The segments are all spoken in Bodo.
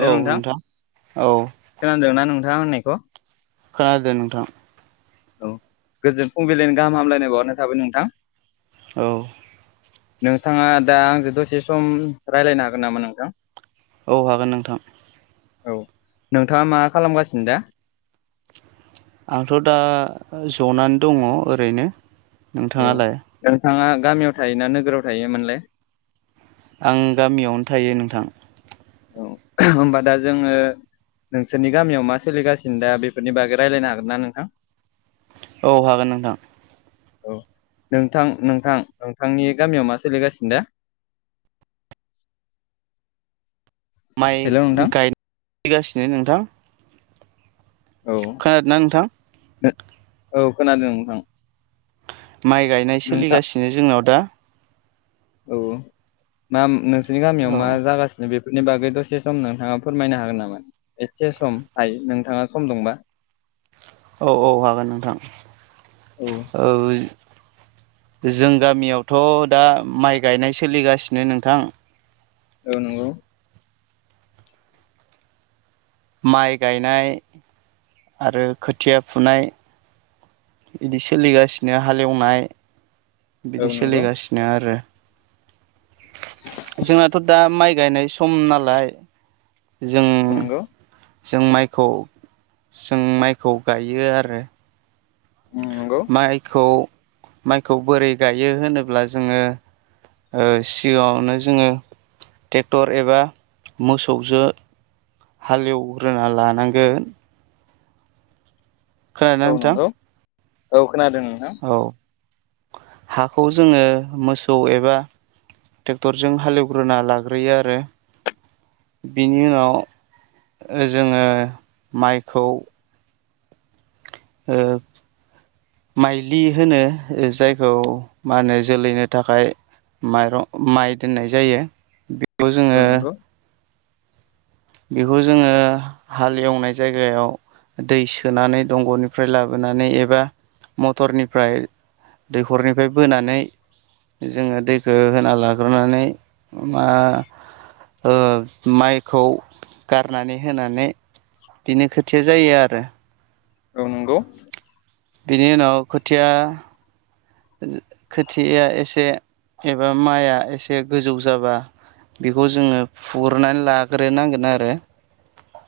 हेल नोंथां औ खोनदोंना नोंथाङा होननायखौ? खोनादों नोंथां औ गोजोन फुंबिलिइनि गाहाम हामलायनाय बावहरनाय थाबाय नोंथां औ नोंथाङा दा आंजों दसे सम रायलायनो हागोन नामा नोंथां? औ हागोन नोंथां औ नोंथाङा मा खालामगासिनो दा आंथ दा जनानै दङ ओरैनो औ नोंथाङालाय नोंथाङा गामियाव थायोना नोगोराव थायोमोनलाय? आं गामियावनो थायो नोंथां औ होनबा दा जोङो नोंसोरनि गामियाव मा सोलिगासिनो दा बेफोरनि बागै रायजलायनो हागोन ना नोंथां? औ हागोन नोंथां औ नोंथां नोंथां नोंथांनि गामियाव मा सोलिगासिनो दा। [inaudible] माइ हेल' नोंथां गायगासिनो नोंथां औ खोनादों ना नोंथां? औ खोनादों नोंथां माइ गायनाय नोंथां सोलिगासिनो जोंनाव दा औ मा नोंसोरनि गामियाव औ मा जागासिनो बे? बेनि बागै दसे सम नोंथाङा फोरमायनो हागोन नामा एसे सम थाय नोंथाङा सम दंबा? औ औ हागोन नोंथां औ ओ जों गामियावथ दा माइ गायनाय सोलिगासिनो नोंथां। औ नोंगौ। माइ गायनाय आरो खोथिया फुनाय। इदि सोलिगासिनो हालेवनाय औ बिदि नंगौ सोलिगासिनो आरो जोंनाथ दा माइ गायनाय सम नालाय जों नंगौ जों माइखौ जों माइखौ गायो आरो। उम नंगौ माइखौ माइखौ बोरै गायो होनोब्ला जोङो ओ सिगाङावनो जोङो ट्रेक्टर एबा मोसौजो हालेवग्रोना लानांगोन खोनादों ना औ नोंथां? नंगौ औ खोनादों नोंथां औ हाखौ जोङो मोसौ एबा ट्रेक्टरजों हालेवग्रोना लाग्रोयो आरो बिनि उनाव ओ जोङो माइखौ ओ माइलि होनो जायखौ मा होनो जोलैनो थाखाय माइरं माइ दोननाय जायो बेखौ औ जोङो नंगौ बेखौ जोङो हाल एवनाय जायगायाव दै सोनानै दंग'निफ्राय लाबोनानै एबा मटरनिफ्राय दैखरनिफ्राय बोनानै जोङो दैखौ होना लाग्रोनानै मा ओ माइखौ गारनानै होनानै बिनो खोथिया जायो आरो। औ नंगौ। बिनि उनाव खोथिया खोथिया एसे एबा माइआ एसे गोजौ जाबा बेखौ जोङो फुरनानै लाग्रोनांगोन आरो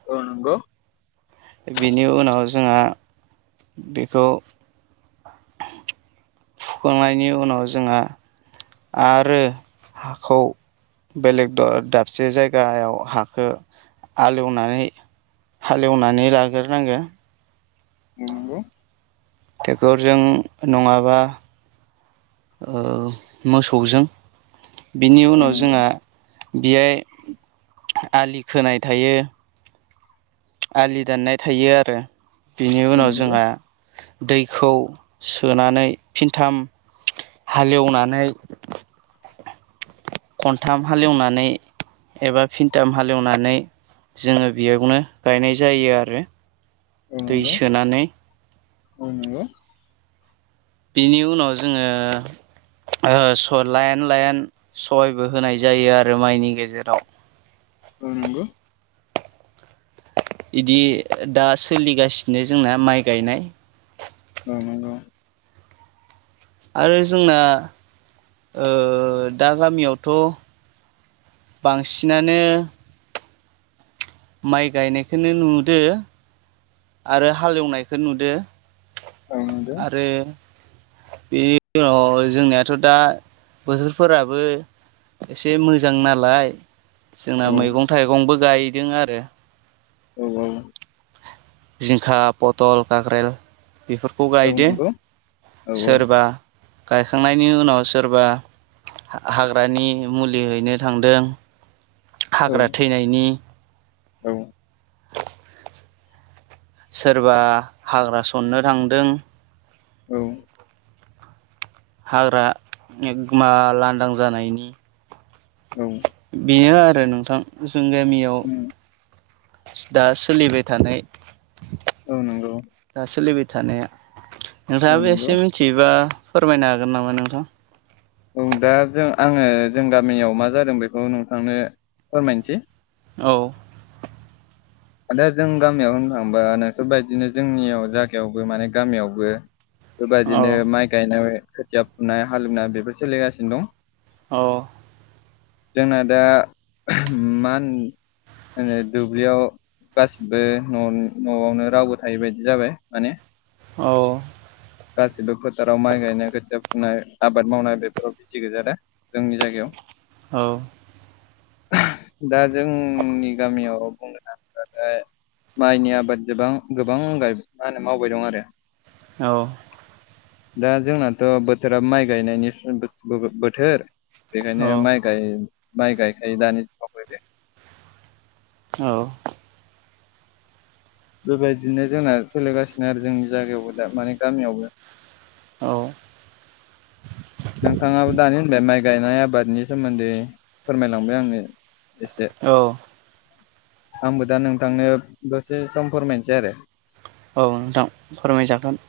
औ नंगौ। बेनि उनाव जोंहा बेखौ [inaudible] फुखांनायनि उनाव जोंहा आरो हाखौ बेलेग दाबसे जायगायाव हाखौ आलेवनानै हालेवनानै लाग्रोनांगो नंगौ। ट्रेक्टरजों नङाबा ओ मोसौजों बिनि औ उनाव नंगौ जोंहा बेहाय आलि खोनाय थायो। आलि दाननाय थायो आरो बिनि औ उनाव नंगौ जोंहा दैखौ सोनानै फिनथाम हालेवनानै खनथाम हालेवनानै एबा फिनथाम हालेवनानै जोङो बेयावनो गायनाय जायो आरो औ दै नंगौ सोनानै औ नंगौ। बेनि उनाव जोङो ओ स' लाइन लाइन स'हायबो होनाय जायो आरो माइनि गेजेराव औ नंगौ। इदि दा सोलिगासिनो जोंना माइ गायनाय ओ नंगौ। आरो जोंना ओ दा गामियावथ' बांसिनानो माइ गायनायखौनो नुदो आरो हालेवनायखौ नुदो औ नंगौ आरो बेनि उनाव जोंनियाथ' दा बोथोरफोराबो एसे मोजां नालाय जोंना औ मैगं थाइगंबो गायदों आरो। औ- औ। जिंखा पथल काक्रेरेल बेफोरखौ औ गायदो नंगौ औ सोरबा गायखांनायनि उनाव सोरबा हाग्रानि मुलि हैनो थांदों औ हाग्रा थैनायनि। औ। सोरबा हाग्रा सननो थांदों। औ। हाग्रा एखमा लांदां जानायनि बेनो आरो नोंथां जों गामियाव उम दा सोलिबाय थानाय औ नंगौ। दा सोलिबाय थानाया औ नोंथाङाबो नंगौ एसे मिथियोबा फोरमायनो हागोन नामा नोंथां? औ दा जों आङो जों गामियाव मा जादों बेखौ नोंथांनो फोरमायनोसै औ। दा जों गामियाव होननो थाङोबा नोंसोर बायदिनो जोंनियाव जायागायावबो माने गामियावबो औ बेबायदिनो माइ गायनाय खोथिया फुनाय हालेवनाय बेफोर सोलिगासिनो दं। अ' जोंना दा मा होनो दुब्लियाव गासिबो' न'आवनो रावबो थायै बायदि जाबाय माने औ। गासिबो फोथाराव माइ गायनाय खोथिया फुनाय आबाद मावनाय बेफोराव बिजि गोजा दा जोंनि जायगायाव। औ। दा जोंनि गामियाव बुंनो माइनि आबाद गोबांनगाय मा होनो मावबाय दं आरो। औ। दा जोंनाथ' बोथोरा माइ गायनायनि बो-बोथोर बेखायनो माइ गाय माइ गायखायो दानि समाव बे औ। बेबायदिनो जोंना सोलिगासिनो आरो जोंनि जायगायावबो दा माने गामियावबो औ। नोंथाङाबो दानि होनबाय माइ गायनाय आबादनि सोमोन्दै फोरमायलांबाय आङो औ। आंबो दा नोंथांनो दसे सम फोरमायनोसै आरो औ नोंथां फोरमायजागोन।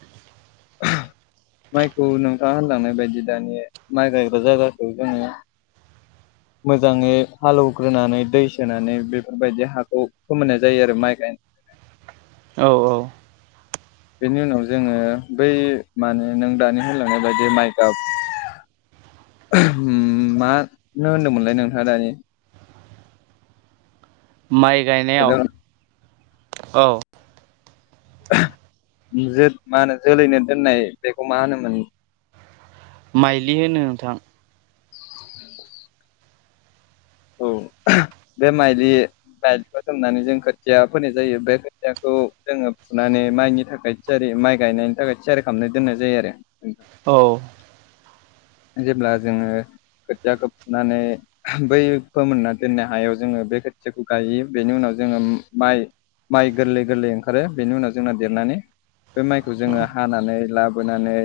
माइखौ नोंथाङा होनलांनाय बायदि दानि माइ गायग्रा जायगाखौ जोङो मोजाङै हालौवग्रोनानै दै सोनानै बेफोरबायदि हाखौ फोमोननाय जायो आरो माइ गायनो [inaudible] औ औ। बेनि उनाव जोङो बै माने नों दानि होलांनाय बायदि माइगाप मानो होनदोंमोनलाय नोंथाङा दानि [inaudible] माइ गायनायाव औ। जे मा होनो जोलैनो दोननाय बेखौ मा होनोमोन? माइलि होनो नोंथां। उ औ। बे माइलि माइलिखौ सोमनानै जों खोथिया फोनाय जायो बे खोथियाखौ जोङो फुनानै माइनि थाखाय थियारि माइ गायनायनि थाखाय थियारि खालामनाय दोननाय जायो आरो औ। जेब्ला जोङो खोथियाखौ फुनानै बै फोमोनना दोननाय हायाव जोङो बे खोथियाखौ गयो बेनि उनाव जोङो माइ माइ गोरलै गोरलै ओंखारो बेनि उनाव जोंना देरनानै बे माइखौ जोङो हानानै लाब लाबोनानै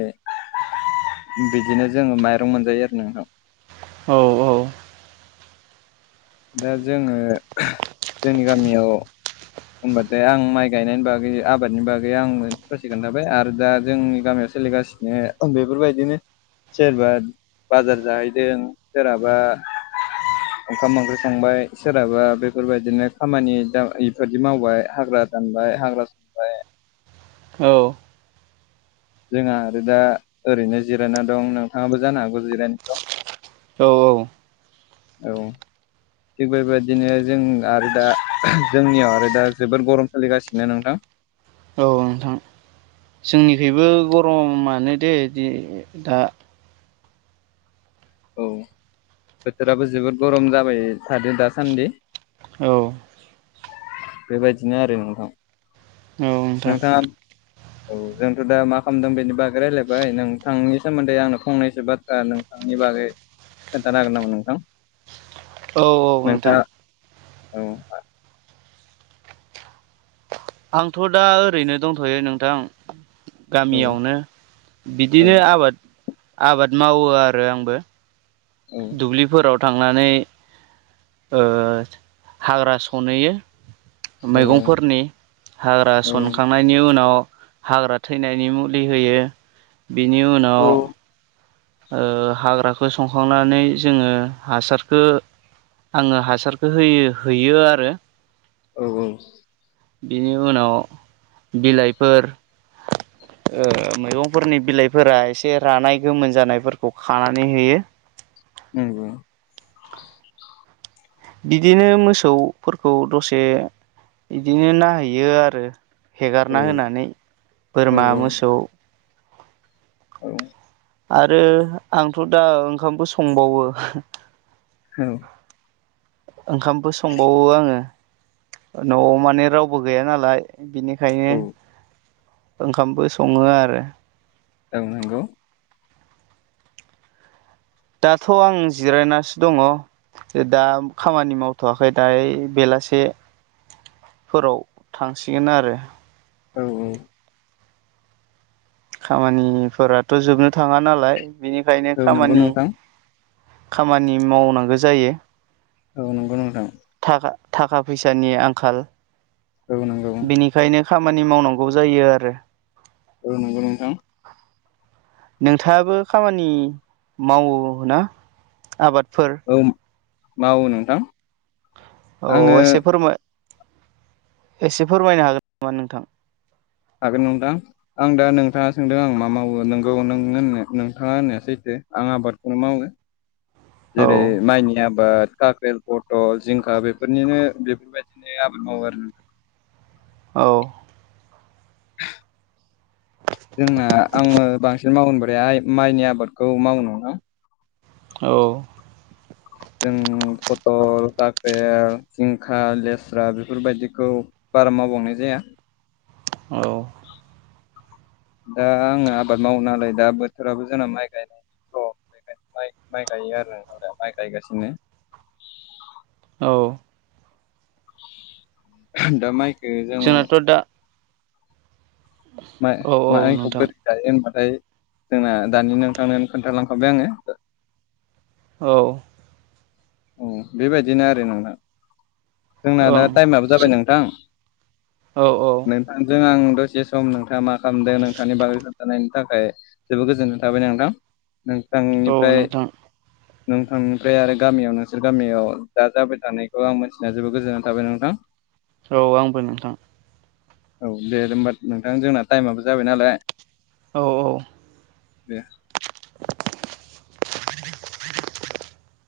बिदिनो जोङो माइरं मोनजायो आरो नोंथां। औ औ। दा जोङो जोंनि गामियाव होनबाथाय आं माइ गायनायनि बागै आबादनि बागै आं ससि खोन्थाबाय आरो दा जोंनि गामियावस सोलिगासिनो बेफोरबायदिनो सोरबा बाजार जाहैदों सोरहाबा ओंखाम ओंख्रि संबाय सोरहाबा बेफोरबायदिनो खामानि दामानि बेबायदि मावबाय हाग्रा दानबाय हाग्रा संबाय। औ। जोंहा आरो दा ओरैनो जिरायना दं नोंथाङाबो जानो हागौ जिरायनाय दं। औ औ। औ। थिग बेबायदिनो जों आरो दा जोंनियाव आरो दा जोबोद गरम फालिगासिनो नोंथां। [inaudible] औ नोंथां जोंनिखैबो गरमानो दे [unintelligible] दा। औ बोथोराबो जोबोद गरम जाबाय थादो दासान्दि। औ। बेबायदिनो आरो नोंथां नोंथां नोंथाङा औ जोंथ' दा मा खालामदों बेनि बागै रायलायबाय नोंथांनि सोमोन्दै आंनो फंनैसो बाथ्रा नोंथां नि बागै खोन्थानो हागोन नामा नोंथां? औ औ नोंथां नोंथाङा औ आंथ' दा ओरैनो दंथ'यो नोंथां। औ गामियावनो औ बिदिनो आबाद आबाद मावो आरो आंबो। औ दुब्लिफोराव थांनानै ओ हाग्रा सनहैयो। मैगंफोरनि हाग्रा औ सनखांनायनि उनाव हाग्रा थैनायनि मुलि होयो बेनि औ उनाव ओ हाग्राखौ संखांनानै जोङो हासारखो आङो हासारखौ होयो हैयो आरो। औ औ। बेनि उनाव बिलाइफोर ओ मैगंफोरनि बिलाइफोरा एसे रानाय गोमोन जानायफोरखौ खानानै होयो। उम उम। बिदिनो मोसौफोरखौ दसे बिदिनो नायहैयो आरो। औ हेगारना औ होनानै औ बोरमा मोसौ औ। आरो आंथ' दा ओंखामबो संबावो। औ। ओंखामबो संबावो आङो न'आव माने रावबो गैया नालाय। बिनिखायनो ओंखामबो सङो आरो। ओं नोंगौ। दाथ' आं जिरायनासो दङ। दा खामानि मावथ'वाखै दायो बेलासे फोराव थांसिगोन आरो। औ औ। खामानिफोराथ' जोबनो थाङा नालाय बेनिखायनो औ नंगौ खामानि नोंथां खामानि मावनांगौ जायो। औ नंगौ नोंथां। थाखा थाखा फैसानि आंखाल औ नंगौ। बेनिखायनो खामानि मावनांगौ जायो आरो। औ नंगौ नोंथां। नोंथाङाबो खामानि मावो ना आबाद औ मावो नोंथां। औ आङो एसे फोरमाय एसे फोरमायनो हागोन नामा नोंथां? हागोन नोंथां आं दा नोंथाङा सोंदों आं मा मावो नोंगौ नों होन नोंथाङा होननाया सैथो। आं आबादखौनो मावो औ जेरै माइनि आबाद काख्रेल पथल जिंखा बेफोरनिनो बेफोरबायदिनो आबाद मावो आरो नोंथां। अ। जोंना आङो बांसिन मावनोब्रहाय माइनि आबादखौ मावो नङा। औ। जों पथल जाफेर जिंखा लेस्रा बेफोरबायदिखौ बारा मावबांनाय जाया। औ ओ आङो आबाद मावो नालाय दा बोथोराबो जोंना माइ गायनायनि सम माइ गायो आरो दा माइ गायगासिनो। औ। दा माइखो जों जोंनाथ' दा माइ- औ औ माइखौ नोंथां बोरै गायो होनबा ओमफ्राय जोंना दानि नोंथांन खोन्थालांखाबबाय आङो। औ। औ बेबायदिनो आरो नोंना जोंना दा ओं टाइमाबो जाबाय नोंथां। औ नोंथांजों आं दसे सम नोंथाङा मा खालामदों नोंथांनि बागै खोन्थानायनि थाखाय जोबोद गोजोननाय थाबाय नोंथां। औ नोंथांनिफ्राय नोंथां -नोंथांनिफ्राय आरो गामियावनो गामियाव दा जाबाय थानायखौ आं मिथिनाया जोबोद गोजोननाय थाबाय नोंथां। औ आंबो नोंथां। औ दे होनबा नोंथां जोंना टाइमाबो जाबाय नालाय। औ- औ। दे। [inaudible] [unintelligible] [unintelligible] [inaudible]